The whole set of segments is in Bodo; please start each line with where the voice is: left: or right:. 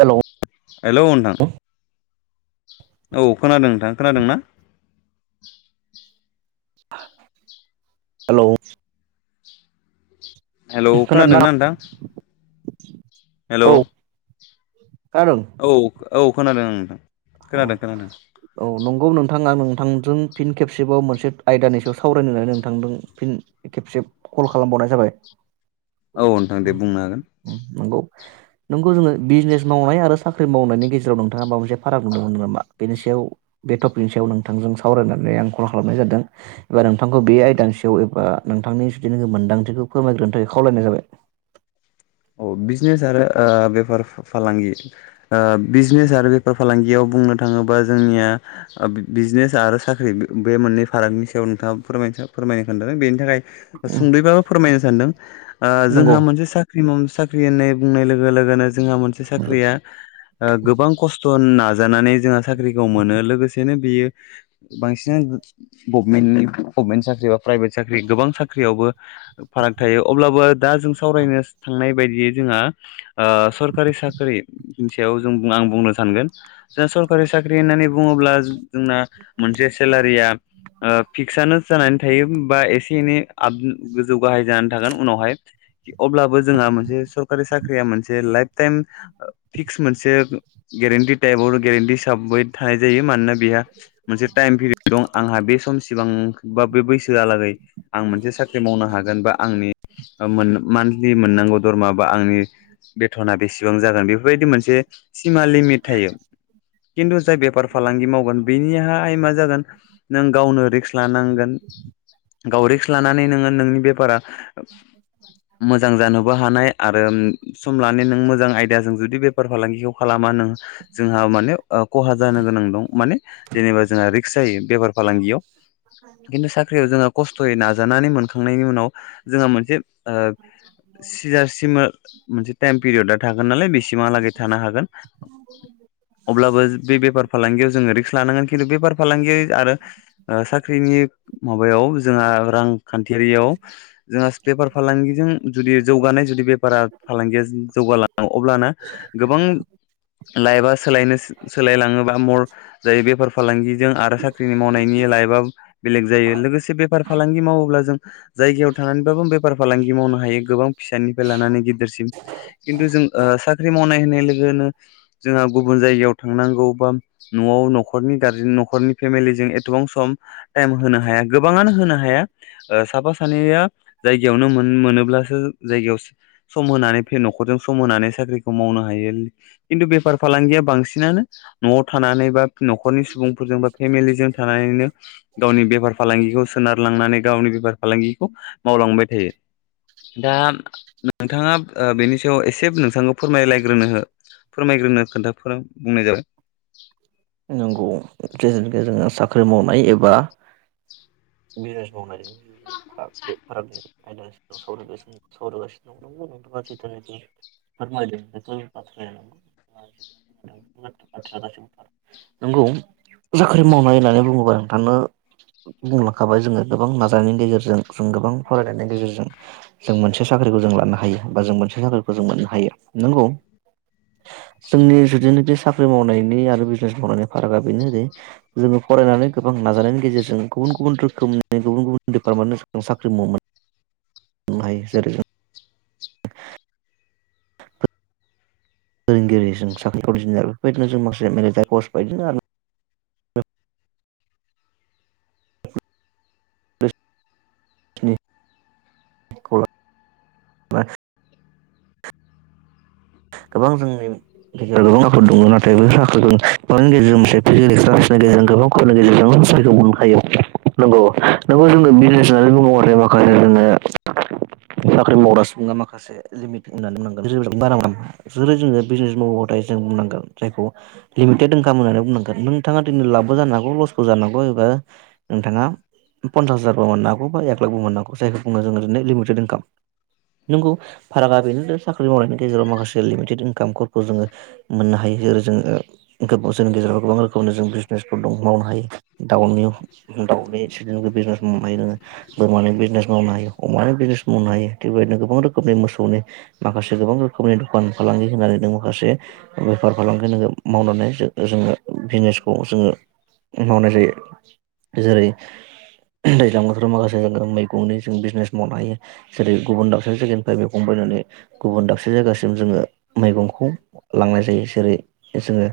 right: हेलौ
left: हेलौ‌ नोंथां औ खोनादों नोंथां खोनादों ना? [inaudible]
right: हेलौ
left: हेलौ खोनादोंना नोंथां?
right: औ
left: हेलौ
right: [unintelligible]
left: औ औ खोनादों आं नोंथां ।
right: अ औ नंगौ नोंथाङा नों थांदों फिन खेबसेबाव मोनसे आयदानि सायाव सावरायनोनानै नोंथांदों फिन खेबसे कल खालामबाव [unintelligible] जाबाय।
left: औ नोंथां दे बुंनो हागोन ।
right: नंगौ नोंगौ जोंङो बिजनेस मावनाय आरो साख्रि मावनायनि गेजेराव नोंथाङा माबा मोनसे फाराग नुनो मोन नामा बेनि सायाव बे टपिकनि सायाव नोंथांजों सावरायनानै आं कल खालामनाय जादों एबा नों आंखौ बे आयदानसेयाव एबा नोंथांनि जुदिनो मोन्दांथिखौ फोरमायग्रोनो थाखाय खावलायनाय जाबाय
left: औ बिजनेस आरो ओ बेफार फालांगि बिजनेस आरो बेफार फालांगियाव बुंनो थांङोबा जोंनिया बिजनेस आरो साख्रि बे मोननै फारागनि सायाव नोंथाङा फोरमाय फोरमायनो खोनादों बेनि थाखाय सुंद्रैबाबो फोरमायनो सानदों ओ
right: नंगौ
left: जोंहा मोनसे सनायनाय लोगोनो जोंहा मोनसे स्रिया गोबां खस्थ' होनना नाजानानै जोंहा साख्रिखौ मोनो लोगोसेनो बेयो बांसिन गभमेन्टनि गभमेन्ट साख्रि बा प्राइभेट साख्रि गोबां साख्रियावबो फाराग थायो अब्लाबो दा जों सावरायनो थांनाय बायदियै जोंहा ओ सरखारि साख्रिनि सायाव जों आं बुंनो सानगोन जों सरकारि साख्रि होननानै बुंङोब्ला जोंना मोनसे सेलारिया ओ फिक्सआनो जानानै थायो बा एसे एनै आबि गोजौ गाहाय जानानै थागोन उनावहाय अब्लाबो जोंहा मोनसे सरकारी साख्रि आ मोनसे लाइप थाइम मोनसे गेरेत्ती ताइप आव गेरेन्थि हिसाबै थानाय जायो मानोना बेहा मोनसे टाइम पिरियड दं आंहा बे सम सिबां बा बे बैसोहालागै आं मोनसे साख्रि मावनो हागोन बा आंनि मोननो मान मोननांगौ धर्म बा आंनि बेथना बेसेबां जागोन बेफोरबायदि मोनसे सिमा लिमिट थायो खिन्थु जाय बेफार फालांगि मावगोन बेनिहाय मा जागोन नों गावनो रिक्स लानांगोन गाव रिक्स लानानै नोङो नोंनि बेफारा मोजां जानोबो हानाय आरो सम लानो नों मोजां आयदाजों जुदि बेफार फालांगिखौ खालामा नों जोंहा माने खहा ओ जानो गोनां दं माने जेनेबा जोंहा रिक्स जायो बेफार फालांगियाव खिन्थु साख्रियाव जोंहा खस्थ'यै नाजानानै मोनखांनायनि उनाव जोंहा मोनसे ओ सिजासिम मोनसे टाइम पिरियड थागोन नालाय बेसिमहालागै थानो हागोन। अब्लाबो बे बेफार फालांगियाव जोङो रिख लानांगोन खिन्थु बेफार फालांगि आरो साख्रिनि माबायाव जोंहा रांखान्थि ारियाव जोंहा पेपार फालांगिजों जुदि जौगानाय जुदि बेफारा फालांगिया जौगालाङो अब्लानोा गोबां लाइफा सोलायनो सोलायलाङोबा मर जायो बेफार फालांगिजों आरो साख्रिनि मावनायनि लायोबा बेलेग जायो लोगोसे बेफार फालांगि मावोब्ला जों जायगायाव थानानैबाबो बेफार फालांगि मावनांगायो। हायो गोबां फिसानिफ्राय लानानै गिदिरसिम खिन्थु जों साख्रि मावनाय होननाय लोगोनो जोंहा गुबुन जायगायाव थांनांगौ बा न'आव न'खरनि गारजेन न'खरनि फेमिलिजों एथबां सम टाइम होनो हाया गोबाङानो होनो हाया। ओ साफा सानै ज होनानै न' सम होनानै साख्रिखौ मावनो हायु बे बेफार फालांगिया बांसिनानो न'आव थानानै बा न'खरनि सुबुंफोरजों बा फेमिलि जों थानानैनो गावनि बेफार फालांगिखौ सोनार लांनानै गावनि बेफार फालांगिखौ मावलांबाय थायो। दा नोंथाङा बेनि सायाव एसे नोंथांखौ फोरमायलायग्रोनो हो फोरमायग्रोनो खोन्थाफोरा बुंनाय जाबाय।
right: नंगौ। जोङो साख्रि मावनाय एबा बिजनेस मावनायजों र बे फारा ज ायलानो दं सावासिनो सावरायगानो दं दं माथांग गार नोंगौ साख्रि मावनाय होननानै बुङोबा नोंथांनो बुंलांखाबाय जोङो गोबां नाजानायनि गेजेरजों जों गोबां फरायनायनि गेजेरजों जों मोनसे साख्रि साख्रिखौ जों लानो हायो बा जों मोनसे साख्रिखौ जों मोननो हायो नोंगौ। जोंनि जुदिनो बे साख्रि मावनायनि आरो फारागा बेनोै जोङो फरायनानै गोबां नाजानायनि गेजेरजों गुबुन गुबुन रोखोमनि गुब गुबुन दिडपार्मट साख्रि मोन
left: [inaudible]
right: माय जेर जों
left: [inaudible]
right: फोरोंगिरि जों साख्रि इन्जिनियार बेफोरबायदिनो जों माखासे मेलेेजया कस बायदिदों
left: [inaudible]
right: [unintelligible] गोबां जोंनि लेखायाव गोबां आाद दङ नाथाय बेनि गेजेरजों मोनसे फिजिकेल क्लास नि गेजेरजों गोबां खनि गेजेरजों सखौ मोननो हायो। नंगौ नंगौ जोङो बिजनेसानानै आरो माखासे जोङो साख्रि मावग्रासिनो। माखसे होनांगोनार जेरै जोङो बिजनेस मावोबाथाय जों बुंनांगोन जायखौ लिमिटेड ओंखाम होननानै बुंनांगोन नोंथाङा दिनै लाबो जानोानांगौ लसबो जानांगौ एबा नोंथाङा पन्सास हाजारबो मोन हागौ बा एक लाखबो मोननो हौ जायखौ बुङो जोङो दिरै लिमिटेड इनकाम। नोंगौ फारागा बेनो साख्रि मावनायनि गेजेराव माखासे लिमिटेड इनकामफोरखौ जोङो मोननो हायो जेरै जोङो जोंनि गेजेराव गोबां रोखोम जों बिजने मावनो हायो द बिजने मावनो हायोङोोरानि बिजने मावनो हायो अमानि बिजनेस मावनो हायो बेबायदिनो गोबां रोखोमनि मोसौनि माखसेबां रोखोमनि द दखान फालांगि होनानै नों माखासे बेफार फालांगि नोङो मावनानै जोङो बिजनेसखौ जोङो मावनाय जायो जेरै दैज्लां बोथोराव माखासे जोङ मैगंनि जों बिजनेस मावनो हायो जेरै गुबुन दाबसेारि जायगानिफ्राय मैगं गुब दाबसे जाया जोङो मैगंखौ लांनाय जायो जेरै जोङो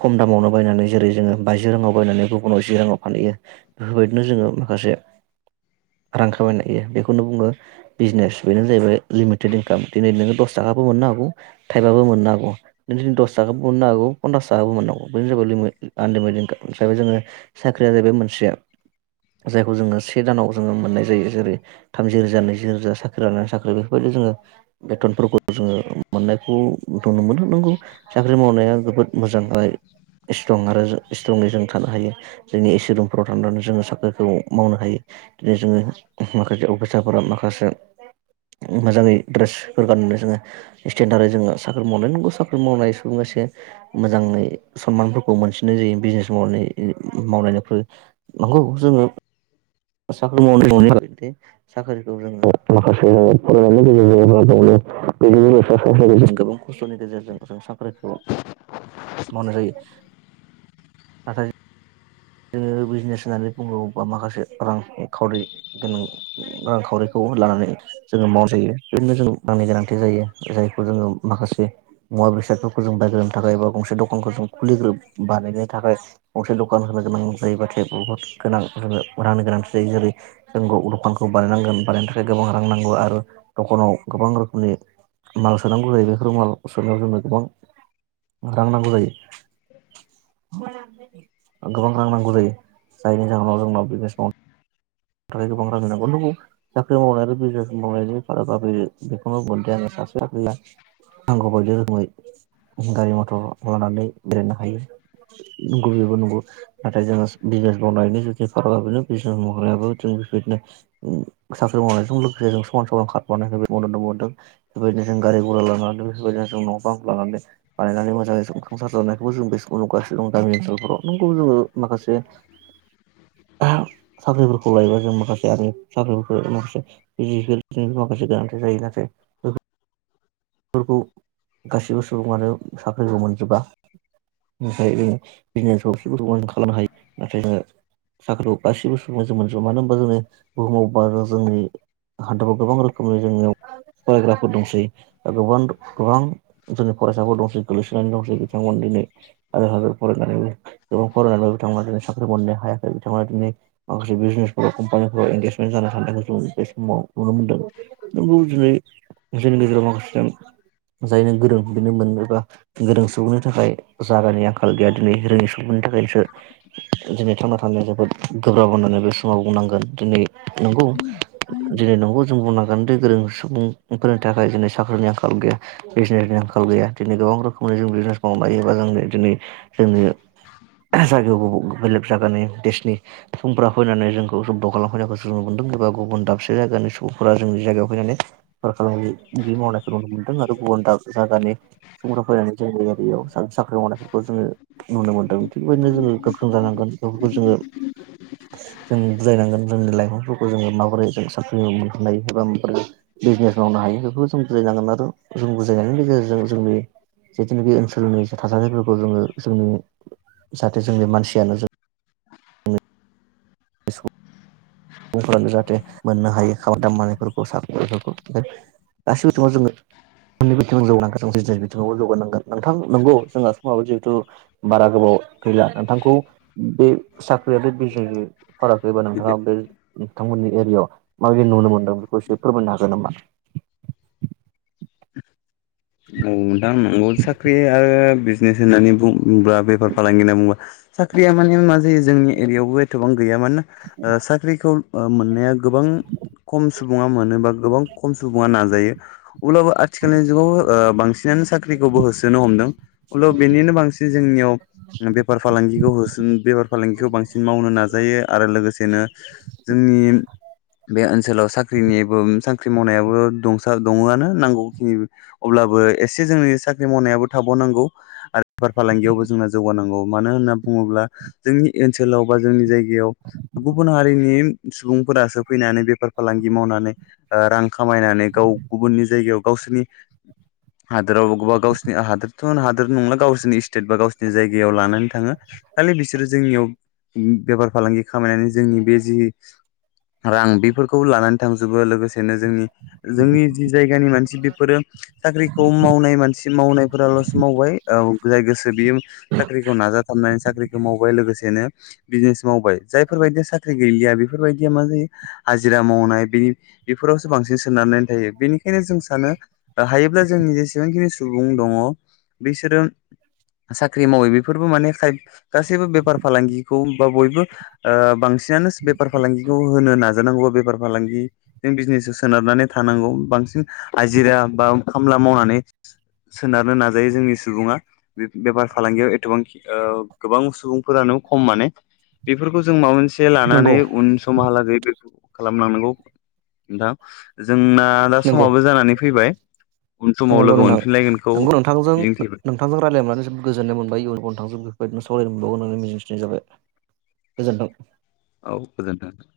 right: खम दामावनो बायनानै जेरै जोङो बाजि राङाव बायनानै गुबुनाव जि राङाव फानहैयो बेफोरबायदिनो जोङो माखासे रां खामायनो हायो बेखौनो बुङो बिजिनेस बेनो जाहैबाय लिमिटेड इनकाम दिनै नोङो दस थाखाबो मोननो हागौ थाइबाबो मोननो हागौ नों दिनै दस थाखाबो मोननो हागौ पनसास थाखाबो मोननो हागौ औ बेनो जाबाय आनलिमिटेड नि सायाव जोङो साख्रिया जाहैबाय मोनसेया जायखौ जोङो से दानाव जोङो मोननाय जायो जेरै थामजि रोजा नैजि रोजा साख्रि लानानै साख्रि बेफोरबायदि जोङो बेथनफोरखौ जोङो मोननायखौथ' मोनगोन नंगौ साख्रि मावनाया जोबोद मोजां ओ स्ट्रं आरो स्ट्रंयै जों थानो हायो जोंनि इ सि रुमफ्राव थांनानै जोङो साख्रिखौ मावनो हायो दिनै जोङो माखासे अबस्थाफोरा माखासे मोजाङै ड्रेस फोर गाननानै जोङो स्टेन्डारराव जोङो साख्रि मावनाय नोंगौ साख्रि मावनाय सुबुंयासे मोजाङै सनमानफोरखौ मोनसिननाय जायो बिजनेस मावनाय मावलायनायफोर नंगौ जोङो साख्रि माव साख्रिखौ जोङो माखासे फरायनायनि गेजेरजोंबा [unintelligible] मावनाय जायो नाथाय जोङो बिजनेस होननानै बुङो बा माखासे रां खावरि गोनां रांखावरिखौ लानानै जोङो माव जायो बेदिनो जों रांनि गोनांथि जायो जायखौ जोङो माखासे बेसादफोरखौ जों बाय्रोनो थाखाया गंसे दखानखौ जों खुलि ब्रब बानायनो थाखाय गंसे दखान होनो गोनां जायोबाथाय बहुत गोनां जोंनो रांनि गोनांथि जायो जेरै जों दखानखौ बानायनांगोन बानाय नायनि थाखाय गोबां रां नांगौ आरो दखानाव गोबां रोखोमनि माल सोनांगौ जायो बेफोर माल सोनायाव जोंनो गोबां रां नांगौ जायो गोबां रां नांगौ जायो जायनि जाहोनाव जोंनाव बिजिनेस मावनो थाखाय गोबां रांनि नांगौ नंगौ साख्रि मावनाय आरो बिजिनेस मावनायनि फारागाबो बेखौनो बुगोनदि आं सानो [inaudible] नांगौ बायदि रोखोमै गारि मथर लानानै बेरायनो हायो नंगौ बेबो नंगौ नाथाय जोङो बिजनेस मावनायनि जुदि फारकआ बेनो बिजनेस मावनायाबो जों बेबायदिनो साख्रि मावनायजों लोगोसे जों समान समान खारफानो मदद मोनदों बेबायदिनो जों गारि गुरा लानानै बेफोरबायदिनो जों न' बां लानानै बानायनानै मोजाङै संसार जानायखौ जों बेखौ नुगासिनो नुगासिनो दं गामि ओनसोलफोराव नोंगौ जोङो माखासे
left: [inaudible]
right: [inaudible] खौ लायोबा जों माखासे आंनि साख्रि माखासे बिजि माखासे गोनांथि जायो नाथाय
left: [inaudible]
right: बेखौ गासिबो सुबुङानो सुबुंआनो साख्रिखौ मोनजोबा ओमफ्राय जों बिजनेसखौ एथबां जों खालामनो हायो नाथाय जोङो साख्रिखौ गासिबो समाव जों जों मोनजोबा मानो होनबा जोङो बुहुमाव बा जोंनि हादराव गोबां रोखोमनि जोंनियाव फरायग्राफोर दंसै गोबां गोबां जोंनि फरायसाफोर दंसै गोलैसोनानै दंसै बिथांमोन दिनै हाजार हाजार फरायनानैबो गोबां फरायनानैबो बिथांमोना दिनै साख्रि मोननो हायाखै बिथांमोना दिनै माखासे बिजनेसफोराव कम्पानिफोराव एंगेजमेन्ट जानो साननायखौ जों बे समाव नुनो मोन्दों नंगौ दिनै जोंनि गेजेराव माखासे जायनो गोरों बेनो मोनग्रोबा गोरों सुबुंनि थाखाय जागानि आंखाल गैया दिनै रोङि सुबुंनि थाखायसो दिनै थांना थानाया जोबोद गोब्राब होननानै बे समाव बुंनांगोन दिनै नंगौ दिनै नंगौ जों बुंनांगोन बांद्राय गोरों सुबुंफोरनि थाखाय दिनै साख्रिनि आंखाल गैया, भिजिनेसनि आंखाल गैया, दिनै गोबां रोखोमनि जों बिजनेस मावनो हायो एबा जों दिनै जोंनो जायगायाव बाबो बेलेग जागानि देशनि सुबुंफोरा फैनानै जोंखौ जब्द खालामफैनायखौ जों नुबोदों एबा गुबुन दाबसे जायगानि सुबुंफोरा जोंनि जायगायाव फैनानै बेफार फालांगि बिदि मावनायखौ नुनो मोनदों आरो गुबुन दाबसे जायगानि सुबुंफोरानो फैनानै जोंनि एरियायाव सा-साख्रि मावनायफोरखौ जोङो नुनो मोनदों। थिग बेबायदिनो जोङो गोख्रों जानांगोन बेफोरखौ जोङो जों बुजायनांगोन जोंनि लाइफांफोरखौ जोङो माबोरै जों साख्रि मोननो हायो एबा माबोरै बिजिनेस मावनो हायो बेफोरखौ जों बुजायनांगोन आरो जों बुजायनायनि गेजेरजों जोंनि जिथुनाखि ओनसोलनि थासारिफोरखौ जोङो जोंनि जाहाथे जोंनि मानसियानो जों सुबुंफोरानो जाहाथे मोननो हायो खामानि दामानिफोरखौ साख्रिफोरखौ गासिबो दङ जोङो [unintelligible] बिथिङावबो जौगानांगोन नोंथां नंगौ जोंहा समाबो जिहेथु बारा गोबाव गैला नोंथांखौ बे साख्रिया आरो बे बिजनेसनि फाराग एबा नोंथाङा बे नोंथांमोननि एरियायाव माबायदि नुनो मोनदों बेखौ एसे फोरमायनो हागोन नामा?
left: औ नोंथां नंगौ साख्रि आरो बिजनेस होननानै बुङोबा बेफार फालांगि होनना बुङोबा साख्रिया माने मा जायो जोंनि एरियायावबो एथ'बां गैया मानोना साख्रिखौ मोननाया गोबां खम सुबुङा मोनो बा गोबां खम सुबुङा नाजायो। अब्लाबो आथिखालनि जुगाव ओ बांसिन नानो साख्रिखौबो होसोनो हमदों। अब्लाबो बेनिनो बांसिन जोंनियाव बेफार फालांगिखौ होसो बेफार फालांगिखौ बांसिन मावनो नाजायो आरो लोगोसेनो जों जोंनि बे ओनसोलाव साख्रिनि साख्रि मावनायाबो दंसा दङआनो होननांगौ [unintelligible] अब्लाबो एसे जोंनि साख्रि मावनायाबो थाबावनांगौ आरो बेफार फालांगियावबो जोंना जौगानांगौ। मानो होनना बुङोब्ला जोंनि ओनसोलाव बा जोंनि जायगायाव गुबुन हारिनि सुबुंफोरासो फैनानै बेफार फालांगि मावनानै ओ रां खामायनानै गाव गुबुननि जायगायाव गावसिनि [inaudible] हादोराव बा गावनि हादोरथ' हादोर नंला गावसिनि स्टेट बा गावसिनि जायगायाव लानानै थाङो। खालि बिसोरो जोंनियाव बेफार फालांगि खामायनानै जोंनि बे जि रां बेफोरखौ लानानै थांजोबो। लोगोसेनो जोंनि जोंनि जि जायगानि मानसि बेफोरो साख्रिखौ मावनाय मानसि मावनायफोराल'सो मावबाय ओ जाय गोसो बियो साख्रिखौ नाजाथाबना साख्रिखौ मावबाय। लोगोसेनो बिजनेस मावबाय जायफोरबायदिया साख्रि गैलिया, बेफोरबायदिया मा जायो हाजिरा मावनाय बिनि बेफोरावसो बांसिन सोनारनानै थायो। बेनिखायनो जों सानो हायोब्ला जोंनि जेसेबांखिनि सुबुं दङ बिसोरो साख्रि मावै। बेफोरबो माने खाय गासैबो बेफार फालांगिखौ बा बयबो बांसि सिनानो बेफार फालांगिखौ होनो नाजानांगौ। बेफार फालांगिजों बिजनेसजों सोनारनानै थानांगौ। बां सिन हाजिरा बा खामला मावनानै सोनारनो नाजायो जोंनि सुबुङा। बे-बेफार फालांगियाव एथ'बांखि गोबां सुबुंफोरानो खम माने। बेफोरखौ जों माबा मोनस से
right: नंगौ
left: लानानै उन समहालागै बेखौ खालामलांनांगौ नोंथां। जोंना दा
right: नंगौ
left: समाबो जानानै फैबाय। समाव
right: नंगौ
left: लोगो
right: नोंथां।
left: मोनफिनलायगोनखौ
right: नंगौ नोंथांजों
left: मिजिंथिबाय
right: नोंथांजों रायलायनानै जोबोद गोजोननाय मोनबाय इयुनखौ नोंथांजों बेफोरबादिनो फोर मोनबावगोन होननानै मिजिं थिनाय जाबाय। गोजोन्थों।
left: औ गोजोनथों।